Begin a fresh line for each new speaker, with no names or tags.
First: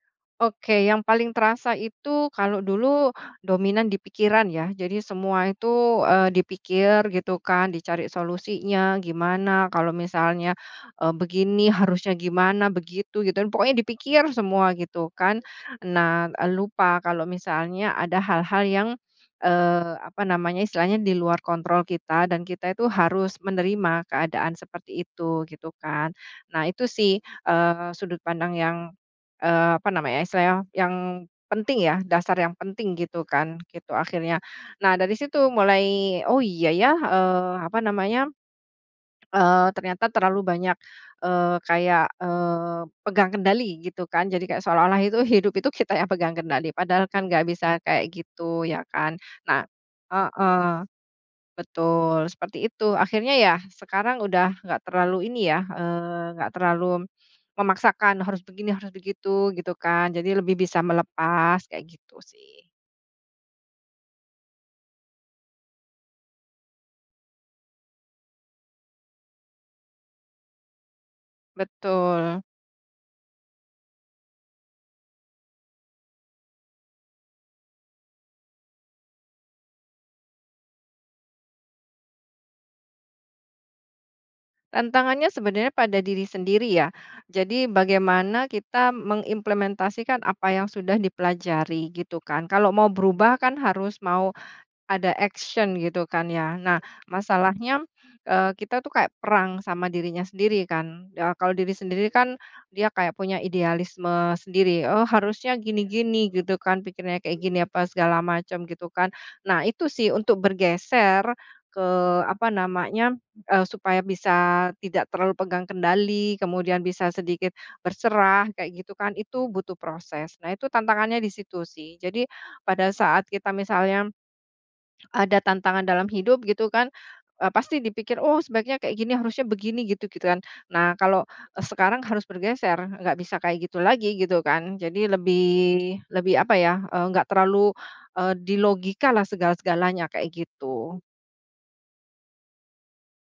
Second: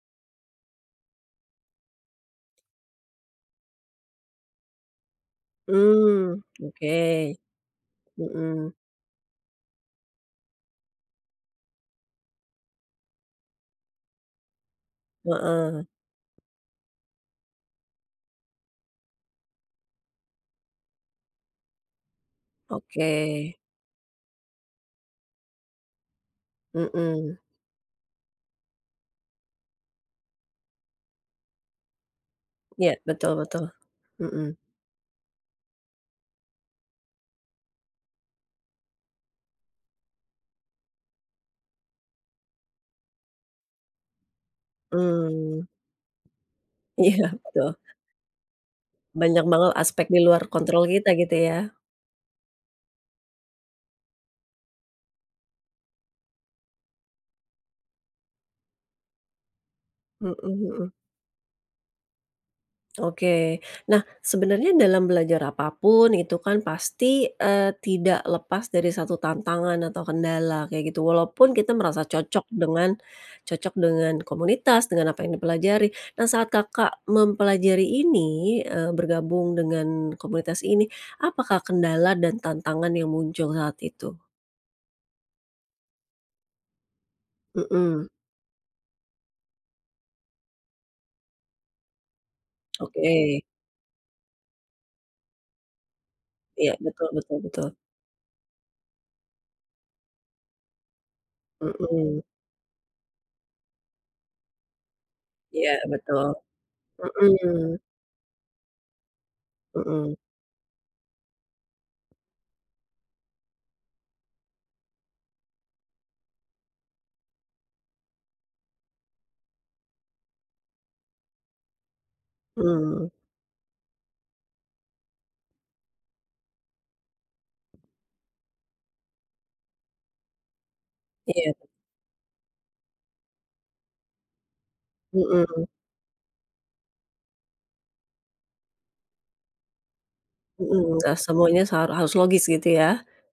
Oke, yang paling terasa itu, kalau dulu dominan di pikiran, ya. Jadi semua itu, eee,
Mmm,
dipikir
oke.
gitu kan, dicari
Heeh.
solusinya gimana. Kalau misalnya, eee, begini harusnya gimana, begitu gitu, pokoknya dipikir semua gitu kan.
Heeh.
Nah, lupa kalau misalnya ada hal-hal yang, eee, apa namanya, istilahnya di luar kontrol kita, dan kita itu harus
Oke.
menerima keadaan seperti itu, gitu kan. Nah, itu sih
Heeh.
eee, sudut pandang yang eee, apa namanya, istilahnya yang penting, ya. Dasar yang
Iya,
penting gitu
betul
kan,
betul,
gitu akhirnya.
mhm.
Nah, dari situ mulai, “Oh iya ya, eee, apa namanya, eee, ternyata terlalu banyak eee, kayak, eee, pegang kendali gitu kan.” Jadi kayak seolah-olah itu hidup
Mmm.
itu kita yang pegang kendali, padahal
Iya,
kan enggak
betul.
bisa kayak gitu, ya kan?
Banyak
Nah
banget aspek di luar
heeh.
kontrol kita gitu ya?
Betul, seperti itu akhirnya. Ya sekarang udah enggak terlalu ini, ya, eee, engak terlalu memaksakan harus begini, harus begitu gitu kan.
Heeh
Jadi lebih bisa
heeh.
melepas, kayak gitu sih.
Oke, nah sebenarnya dalam belajar apapun itu kan pasti, eee, tidak lepas dari satu tantangan atau kendala kayak gitu. Walaupun kita merasa
Betul.
cocok dengan cocok dengan komunitas, dengan apa yang dipelajari. Nah, saat Kakak mempelajari ini, eee, bergabung dengan komunitas ini, apakah kendala dan tantangan yang muncul saat itu?
Tantangannya sebenarnya pada diri sendiri, ya. Jadi,
Mhm.
bagaimana kita mengimplementasikan apa yang sudah dipelajari gitu kan. Kalau mau berubah
Oke.
kan harus mau ada action gitu kan, ya.
Ya,
Nah,
betul betul betul.
masalahnya, eee, kita tuh kayak perang sama dirinya sendiri kan. Ya, kalau diri sendiri
Mhm.
kan, dia kayak punya idealisme sendiri, “Oh harusnya
Ya,
gini-gini
betul,
gitu kan, pikirannya kayak gini,
mhm.
apa segala macam," gitu kan. Nah, itu sih
Mhm.
untuk bergeser ke, apa namanya, eee, supaya bisa tidak terlalu pegang kendali, kemudian bisa sedikit berserah kayak gitu kan, itu butuh proses. Nah, itu tantangannya di situ sih. Jadi, pada
Mmm.
saat kita misalnya ada tantangan dalam hidup gitu kan, eee, pasti dipikir, “Oh sebaiknya kayak gini, harusnya begini gitu," gitu kan. Nah, kalau
Iya.
sekarang harus bergeser, enggak bisa kayak gitu lagi gitu kan. Jadi lebih,
Mhm.
lebih apa ya, eee, enggak terlalu, eee, di logika lah segala segalanya kayak
Heeh,
gitu.
enggak semuanya sa harus logis gitu ya.